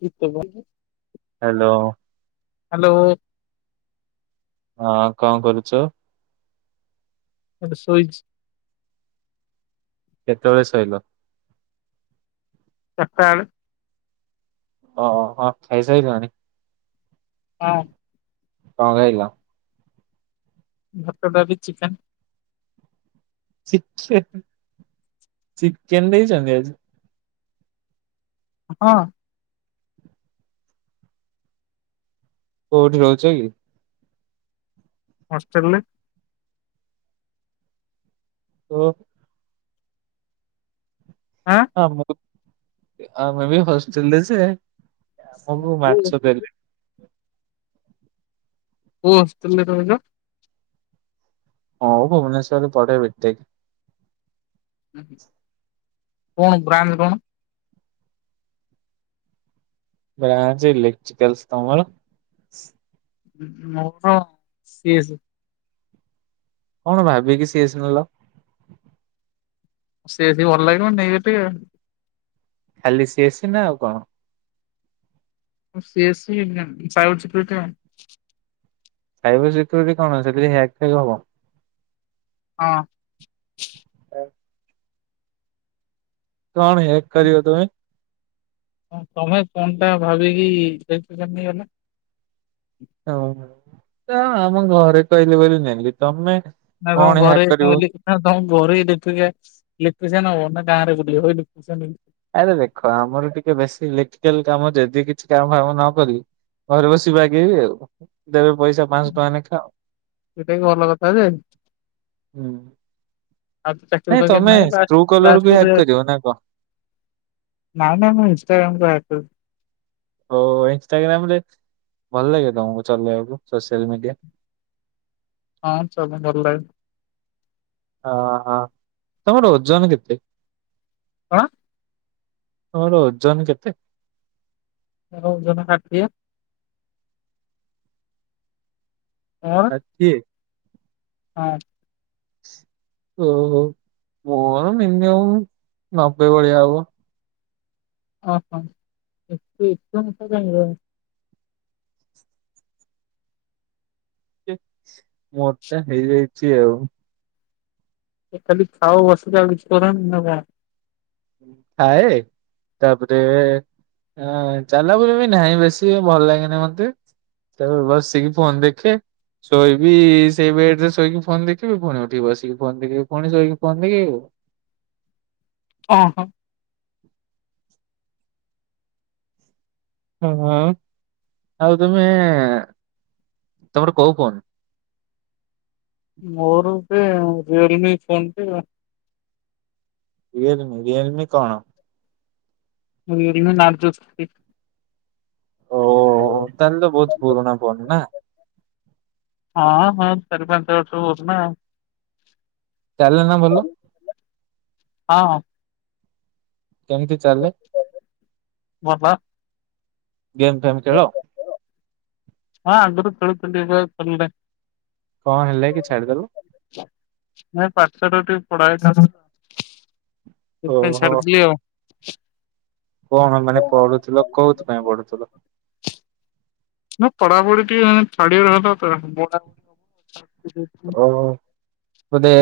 କିତ [inaudible] hello ହଁ କଣ କରୁଛୁ ମୁଁ ଟିକେ ସୋଇଛି କେତେବେଳେ ଶୋଇଲ? ଚାରିଟାବେଳେ ଓ ହ, ଖାଇସାରିଲଣି? ହଁ। କଣ ଖାଇଲ? ଭାତ, ଡାଲି, ଚିକେନ୍ ଚିକେ ଚିକେନ ଦେଇଛନ୍ତି ଆଜି? ହଁ। କୋଉଠି ରହୁଛ କି? ହଷ୍ଟେଲରେ ହ ଆଁ ଆମ ଆମେ ବି ହଷ୍ଟେଲରେ ଜେ ଆମକୁ ମାଛ କୋଉ ଦେଲେ। କୋଉ ହଷ୍ଟେଲ ରେ ରହୁଛ? ଓ, ଭୁବନେଶ୍ୱରରେ [unintelligible] ଭି କଣ, ଗ୍ରାମ କଣ [unintelligible] ବ୍ର ସେଇଲେେଖଛି କେଲସ୍ ମର [unintelligible] ମୋର [unintelligible] କଣ ଭାବ କି [unintelligible] ସ ଆସିନଲ ସେ ସ ଭଲ ଲାଗ ନେଇ ସେ ଟିକ [unintelligible] ଖାଲି ସିଏସି ନା ଆଉ କଣ? ସିଏସି [unintelligible] ସାଇବାର ସିକ୍ୟରିଟି କଣ ଅ ସେି ଏକଥାକ ହବ [unintelligible] ହଁ ହ [unintelligible] କଣ ହେକ ହଁ। କର ତୁମେ? ତମେ ଫନ୍ ଟା ଭାବିକି [unintelligible] ସେ ନେଇଗଲା। ହ ତା [unintelligible] ଆମ ଘରେ କହିଲେ ବୋଲି ନେଲି ତମେ ନା କଣ ଘରେ ହ୍ୟାକ୍ କରିବ କ ଘରୁୋଇ ଦେଖୁିକେ ଲେଖୁଛେନ ନା ଗାଁ ରେ ଗୁ ଲଖୁଛନ [unintelligible] ଆରେ ଦେଖ, ଆମର ଟିକେ ବେଶୀ ଇଲେକ୍ଟ୍ରିକାଲ କାମ, ଯଦି କିଛି କାମ ଫାମ ନ କରି ଘରେ ବସିବାଗେଇବି ଆଉ ଦେବେ ପଇସା, ପାଞ୍ଚଶ ଟଙ୍କା ନେ ଖାଅ ସେଇଟା ବି ଭଲ କଥା ଯେ ହଁ, ଆଉ ତ ଚାକିରି ନାଇଁ ଫାକିରି ତମେ, ନାହିଁ ସ୍ [unintelligible] କଲର ବି ହକ୍ କରିଛ ନା କ ନା ନାଇ ମୁଁ ଇଷ୍ଟାଗ୍ରାମ କପ ହ ଇନଷ୍ଟଟାଗ୍ରାମରେ ଭଲ ଲାଗେ ତମକୁ ଚଲେଇବାକୁ ସୋସିଆଲ ମିଡିଆ [inaudible] ହଁ ଚଲା ଭଲ। ହ ହ ତମର ଓଜନ କେତେ? ହ ତୋର ଓଜନ କେତେ? ମୋର ଓଜନ ଷାଠିଏ। ମୋର ଷାଠିଏ? ହଁ। ଓହୋ ମୋର ମିନିମମ୍ ନବେ ଭଳିଆ ହବ। ଓହୋ ଏତେ ଏତେ ମୋଟା କାଇଁ ହେଇଯାଉଚୁ? ଏ ମୋଟା ହେଇଯାଇଛି ଆଉ। ଖାଲି ଖାଉ ବସୁଚୁ ଆଉ କିଛି କରୁନି ନା କଣ? ଖାଏ ତାପରେ। ଏଁ ଚାଲା ବୁଲି ବି ନାହିଁ ବେଶୀ ଭଲ ଲାଗେନି ମତେ। ତାପରେ ବସିକି ଫୋନ ଦେଖେ। ଶୋଇବି ସେଇ ବେଡରେ ଶୋଇକି ଫୋନ ଦେଖିବି ପୁଣି ଉଠିକି ବସିକି ଫୋନ ଦେଖିବି ପୁଣି ଶୋଇକି ଫୋନ ଦେଖିବି। ଓଁ ହ। ହଁ ହଁ ଆଉ ତମେ ତମର କୋଉ ଫୋନ? ମୋର ପେ ରିୟଲମି ଫୋନ ଥିଲା। ରିୟଲମି ରିୟଲମି କଣ? ରିୟଲମିର ନାର୍ଜୋ ସିକ୍ସଟି। ଓହୋ ତାହେଲେ ତ ବହୁତ ପୁରୁଣା ଫୋନ୍ ନା? ହଁ ହଁ ଚାରି ପାଞ୍ଚ ବର୍ଷ ପୁରୁଣା। ଚାଲେ ନା ଭଲ? ହଁ ହଁ କେମିତି ଚାଲେ? ଭଲ ଗେମ ଫେମ ଖେଳ? ହଁ ଆଗୁରୁ ଖେଳୁଥିଲି ଏବେ ଆଉ ଖେଳୁନି ପା। କଣ ହେଲା କି ଛାଡିଦେଲ? ନାଇ ପାଠ ଶାଠ ଟି ପଢ଼ା ହେଇନଥାନ୍ତା ସେଥିପାଇଁ ଓହୋ ଛାଡ଼ିଦେଲି ଆଉ। କଣ ମାନେ ପଢୁଥିଲ କଉଥିପାଇଁ ପଢୁଥିଲ? ନା ପଢାପଡ଼ି ଟିକେ ମାନେ ଥାର୍ଡ ଇୟର ହେଲା ତ ପଢ଼ା ପଢ଼ି ହବ। [inaudible] ଓହୋ ବଧେ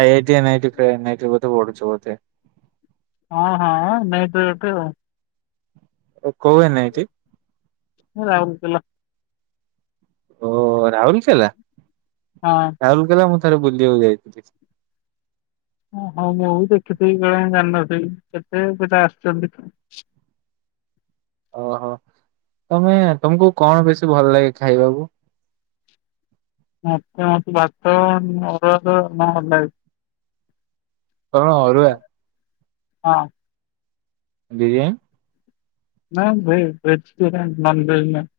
I I T N I T ଫେ ଏନ୍ ଆଇ ଟି ରେ ବୋଧେ ପଢୁଛ ବୋଧେ। ହଁ ହଁ ଏନ୍ ଆଇ ଟି ରେ ତ ଆଉ। କୋଉ ଏନ୍ ଆଇ ଟି? ରାଉଲକେଲା। ଓହୋ ରାଉଲକେଲା ରାଉଲକେଲା ମୁଁ ତ ଥରେ ବୁଲିବାକୁ ଯାଇଥିଲି। ଓ ହୋ ମୁଁ ବି ଦେଖିଥିବି ବେଳେ ଜାଣିିନଥିବି କେତେ [unintelligible] ଆଶୁଛନ୍ତି। ଓହୋ ତମେ ତମକୁ କଣ ବେଶୀ ଭଲ ଲାଗେ ଖାଇବାକୁ? ମତେ ମତେ ଭାତ ଅ ଅରୁଆ ଭାତ [unintelligible] ବି। କଣ ଅରୁଆ? ହଁ। ବିରୀୟାନ। ନା ଭେ-ଭେଜିଟେରିଆନ ନନ ଭେଜ ନାହି।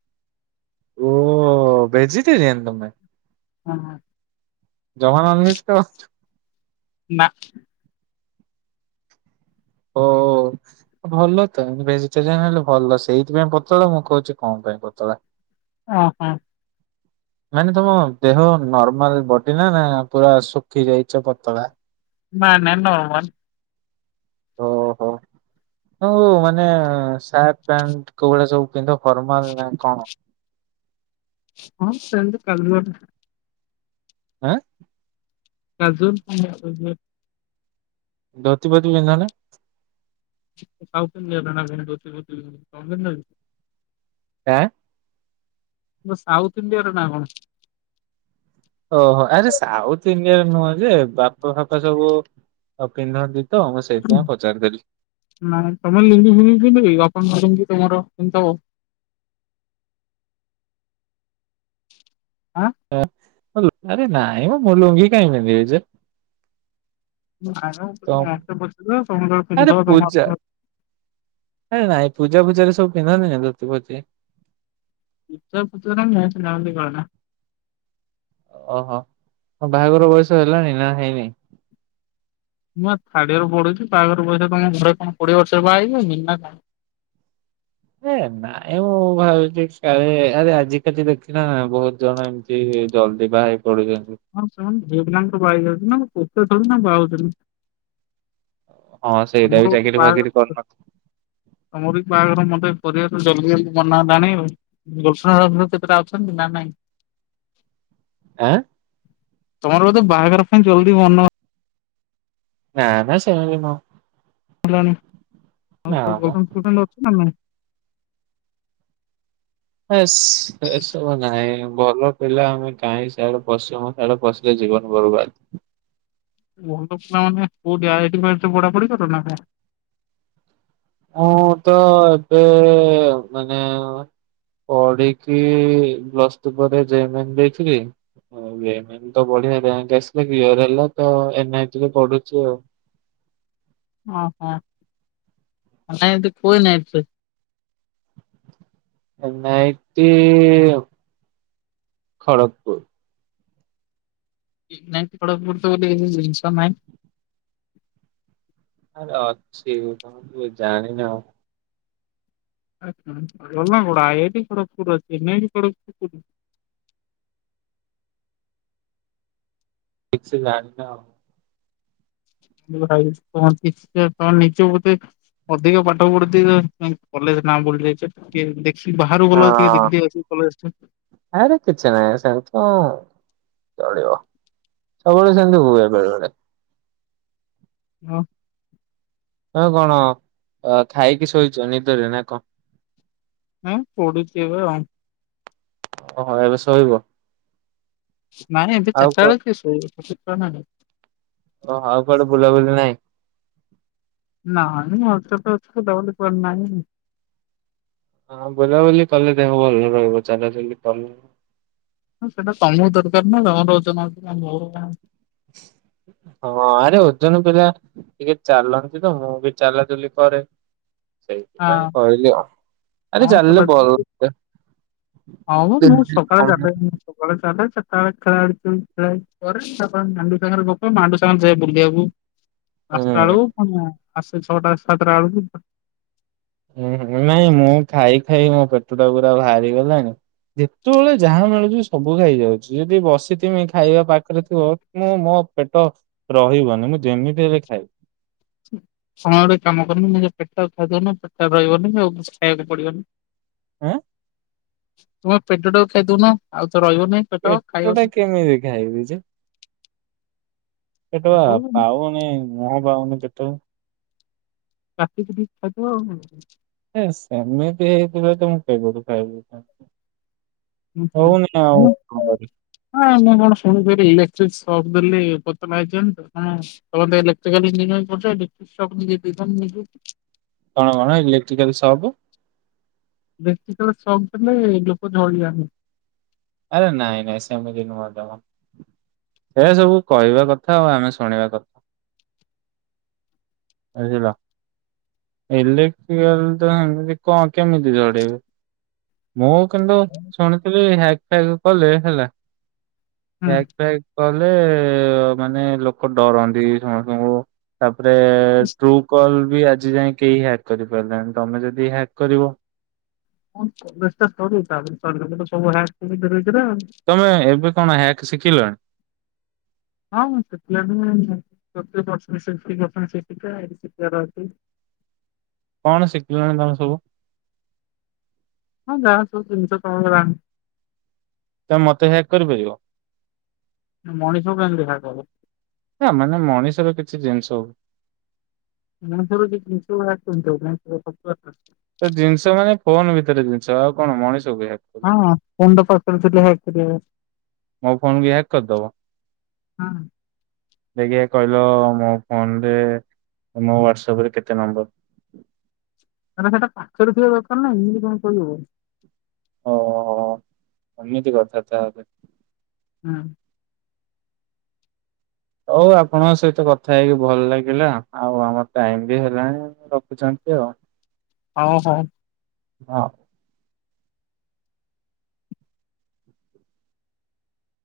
ଓହୋ ଭେଜିଟେରିଆନ ତମେ? ହଁ ହଁ। ଜମା ନନଭେଜ୍ ଖାଉଚ। ନା। ଓହୋ ଭଲ ତ ମାନେ ଭେଜିଟେରିଆନ ହେଲେ ଭଲ ସେଇଥିପାଇଁ ପତଳା ମୁଁ କହୁଛି କଣ ପାଇଁ ପତଳା। ଅ ହାଁ। [inaudible] ମାନେ ତମ ଦେହ ନର୍ମାଲ ବଡି ନା ନା ପୁରା ଶୁଖି ଯାଇଛ ପତଳା। ନା ନା ନର୍ମାଲ। ଓ ହୋ। ହଉ ମାନେ ସାର୍ଟ ପ୍ୟାଣ୍ଟ କୋଉଗୁଡା ସବୁ ପିନ୍ଧ ଫର୍ମାଲ ନା କଣ? ହଁ ସେନ୍ତି ନର୍ମାଲ। ଆଁ। [unintelligible] ଧୋତି ଫୋତି ପିନ୍ଧନି। ସାଉଥ୍ ଇଣ୍ଡିଆ [unintelligible] ଆଁ। ତମ ସାଉଥ୍ ଇଣ୍ଡିଆ ର ନାଁ କଣ? ଓହୋ ଆରେ ସାଉଥ ଇଣ୍ଡିଆରେ ନୁହଁ ଯେ ବାପା ଫାପା ସବୁ ପିନ୍ଧନ୍ତି। ତ ମୁଁ ସେଇଥିପାଇଁ ପଚାରିଦେଲି ନାଇଁ ତମେ ଲିଡି ଫିଡି କି ପିନ୍ଧିବି। ଅ କଣ ଭଲ କି ତମର କେନ୍ତା ହ। ଆଁ ଆରେ ନାଇଁ ମ ମୁଁ ଲୁଙ୍ଘି କାଇଁ ପିନ୍ଧିବି ଯେ। ତ ଆରେ ପୂଜା [unintelligible] ଆରେ ନାଇଁ ପୂଜା ଫୂଜା ରେ ସବୁ ପିନ୍ଧନ୍ତିି ଧୋତି ଫୋତି। [unintelligible] ଓହୋ ବାହାଘର ବୟସ ହେଲାଣି ନା ହେଇନି। ମୁଁ ଥାର୍ଡ ଇୟର ପଢୁଛି। ବାହାଘର ବୟସ ତମ ଘରେ କଣ କୋଡିଏ ବର୍ଷରେ ବାହା ହେଇବ ନା କଣ। ଏ ନାଇଁ ମୁଁ ଭାବୁଛି କାଳେ ଆରେ ଆଜିିକାଲି ଦେଖିଲ ବହୁତ ଜଣ ଏମିତି ଜଲଦି ବା ହେ ହଁ ସେମାନେ ଝିଅ ପିଲା ତ ବାହା ହେଇ ଯାଉଛନ୍ତି ନା ପୁଅ ପିଲା ଥୋଡିନା ବାହା ହୋଉଛନ୍ତି। ହଁ ସେଇଟା ବି ତମର ଚାକିରି ଫାକିରି ବାହାଘର କରିନଥିବ ତମର ବି ବାହାଘର ମ ପରିବାର ଜଲଦି ଜଲଦି ମନା ହେଲାଣିଷ୍ କେତେଟା ଅଛନ୍ତି ନା ନାଇଁ। ଆଁ। ତମର ବଧେ ବାହାଘର ଫ ଜଲ୍ଦି ମନ ନା ନା ସେମିତି ନୁହଁ। ହେଲା ନା ମ ଆଉ। [unintelligible] S S. ନାଇଁ ଭଲ ପିଲା ଆମେ କାହିଁ ସିଆଡେ ପସିବୁ। ସିଆଡେ ପସିଲେ ଜୀବନ ବର୍ବାଦ। ଭଲ ପିଲାମାନେ କୋଉଠି ଆଇଟେ ଫାଏଷ୍ଟେ ପଢା ପୁଢି କର ନା କଣ। ମୁଁ ତ ଏବେ ମାନେ ପଢିକି ପ୍ଲସ ଟୁ ପରେ ଜେ ଏମେ ନେ ଦେଇଥିଲି। ହ ହୁଏ ଏମାନେ ତ ବଢିଆ ରିଆଙ୍କେ ଆସିଲେ ପର ହେଲା ତ ଏନେ ଆଇ ଟି ରେ ପଡୁଛୁ ଆଉ। [inaudible] ଓହୋ ନାଇଁ କୋଇ ନାଇଁ ତ। ନାଇଟି ଖଡକପୁର୍। ନାଇଁ ଖଡକ୍‌ପୁର ଗୋଟେ ତ କିଛି ଜିନିଷ ନାହିଁ। ଆରେ ଅଛି ତମେ ଜାଣି ନାହଁ। [unintelligible] ଖଡକପୁର୍ ଅଛି। [unintelligible] [inaudible] ଠିକ୍ ସେ ଜାଣି ନା ଆଉ। [unintelligible] ଅଧିକ ପାଠ ପଢୁଥିବେ। କିନ୍ତୁ କଲେଜ ନାଁ ବୁଲି ଯାଇଚନ୍‌ କିଏ ଦେକ୍ ବାହାରକୁ ଗଲାବେଳକୁ ଟିକେ ହଁ ଦେଖି ଦେଇଆଉଛି କଲେଜ ଟା। ଆରେ କିଛି ନାହିଁ ସେମିତି କଣ ଚଳିବ ସବୁବେଳେ ସେମତି ହୁଏ ବେଳେ ବେଳେ। ଅଁ। ହଁ କଣ ଖାଇକି ଶୋଇଛ ନିଦରେ ନା କଁ। ହଁ ପଢ଼ୁଚି ଏବେ ଆଉ। ଓହୋ ଏବେ ଶୋଇବ? ନାଇଁ ଏବେ ଆଉ ଚାରିଟା କୁଆ ବେଳେ କିଏ ଶୋଇବ ଛୁଆ ନା ଓ ଆଉ କୁଆଡେ ବୁଲାବୁଲି ନାହିଁ? ନାଇଁ [unintelligible] କୁଆଡେ ନାହିଁ। ହଁ ବୁଲାବୁଲି କଲେ ଦେହ ଭଲ ରହିବ, ଚାଲା ଚାଲି କଲେ। ସେଇଟା ତମକୁ ଦରକାର ନା ତମର ଓଜନ ଅଛି ନା ମୋ କଣ [inaudible] ହଁ ଆରେ ଓଜନ ପିଲା ଟିକେ ଚାଲନ୍ତି ତ ମୁଁ ବି ଚାଲାଚାଲି କରେ। ହଁ ସେଇଥିପାଇଁ କହିଲି ଆଉ ହଁ ଆରେ ଚାଲିଲେ ଚଲାଯିବ। ଭଲ ହଁ ମ ମୁଁ ସକାଳେ ଚାଲେନି ସକାଳେ ଚାଲେ ସେ ସକାଳେ [unintelligible] କରେ ତା ପରେ ମାଣ୍ଡୁ ସାଙ୍ଗରେ ଗପେ ମାଣ୍ଡୁ ସ [unintelligible] ବୁଲିଆକୁ ପାଞ୍ଚଟା ବେଳକୁ ହୁଁ ଫୁ ପାଞ୍ଚଟା ଛଅଟା ସାତଟା ବେଳକୁ। ଉଁ ହୁଁ ନାଇଁ ମୁଁ ଖାଇ ଖାଇ ମୋ ପେଟ ଟା ପୁରା ଭାଆରି ଗଲା ଯେତେବେଳେ ଯାହା ମିଳୁଚି ସବୁ ଖାଇଯାଉଚି ଯଦି ବସିଥିମି ଖାଇବା ପାଖରେ ଥିବ ମୁଁ ମୋ ମୋ ପେଟ ରହିବନି ମୁଁ ଯେମିତି ହେଲେ ଖାଇବି। [inaudible] ସମୟ ଗୋଟେ କାମ କରିମି ଏ ପେଟ ଖାଦାନ ପେଟଟା ରାଇବନି ଆଉ କିଛି ଖାଇବାକୁ ପଡିବନି। ଆଁ। ତୁମେ ପେଟଟାକୁ ଖାଇଦୋଉନ ଆଉ ରହିବନି ପେଟ ଖାଇବ ଟା କେମିତି ଖାଇବି ଯେ ପେଟ ପା ପାଉନି ମୁହଁ ପାଉନି ପେଟ କାଟିକି ଖାଇବ ଆଉ। ହେ ସେମିତି ହେଇଥିବ ତ ମୁଁ କେବେ ଠୁ ଖାଇ ଦେଇଥାନ୍ତି। [unintelligible] କଣ କରିବି। ଶୁଣିଥିଲି [unintelligible] ଶପ୍ ଦେଲି ପୋତନାଇଜନ୍ [unintelligible] ଇଲେକଟ୍ରିକାଲ୍‌ ଇଞ୍ଜିନିରିଙ୍ଗ ପଡିଥିଲା ଡିପିସପ୍ [unintelligible] କଣ କଣ ଇଲେକ୍ଟ୍ରିକାଲି ସପ୍ ଇଲେକାଟ୍ରିକଲ୍ ସକ୍ ଦେଲେ ଲୋକ ଝଡିଯାଆନ୍ତି। ଆରେ ନାଇଁ ନାଇଁ ସେମିତି ନୁହଁ ଜମା। ଏ ସବୁ କହିବା କଥା ଆଉ ଆମେ ଶୁଣିବା ବୁଝିଲ। ଇଲେକ୍ଟ୍ରିକାଲ୍ ତ ଏମିତି କଅଁ କେମିତି ଝଡ଼େଇବେ? ମୁଁ କିନ୍ତୁ ଶୁଣିଥିଲି ହ୍ୟାଗ ଫ୍ୟାଗ କଲେ ହେଲା ହୁଁ। ହ୍ୟାଗ ଫ୍ୟାଗ କଲେ ଏ ମାନେ ଲୋକ ଡରନ୍ତି ସମସ୍ତଙ୍କୁ ତାପରେ ଟ୍ରୁ କଲ୍ ବି ଆଜି ଯାଇ କେହି ହ୍ୟାକ୍ କରିପାରି ନାହାନ୍ତି, ତମେ ଯଦି ହ୍ୟାକ୍ କରିବ ମୋ କଲେଜ୍ ଟା ସରୁ [unintelligible] ସବୁ ହ୍ୟାଗ [unintelligible] ତମେ ଏବେ କଣ ହ୍ୟାଗ୍ ଶିଖି ହଁ ସେ [unintelligible] କଣ ଶିଖିଲାଣି ତମେ ସବୁ? ହଁ ଯାହା ସବୁ ଜିନିଷ [unintelligible] ତମେ ମତେ ହ୍ୟାଗ୍ କରିପାରିବ? ମଣିଷକୁ କାହିଁକି ହ୍ୟାକ୍ ହବ। ନା ମାନେ ମଣିଷର କେତେ କି ଜିନିଷ ହବ [unintelligible] ଛ ଆଉ ମଣିଷ ହଁ [unintelligible] ଥିଲେ ହ୍ୟାଗ୍ କରିହେବ। ମୋ ଫୋନ କି ହ୍ୟାକ୍ କରିଦବ। ହଁ। ଯ କହିଲ ମୋ ଫୋନରେ ମୋ ହ୍ୟାଡସପ ରେ କେତେ ନମ୍ବର? ହଁ ଆରେ ସେଟା ପାଖ ରେ ଥିବା ଦରକାର ନା ଏମିତି କଣ ଚଳିବ। ଓହୋ ଏମିତି କଥା ତାହାଲେ? ହୁଁ। ହୋଉ ଆପଣଙ୍କ ସହିତ କଥା ହେଇକି ଭଲ ଲାଗିଲା। ଆଉ ଆମର ଟାଇମ୍ ବି ହେଲାଣି ରଖୁଛନ୍ତି। କୁଆ ହଁ ହଁ। ହଁ।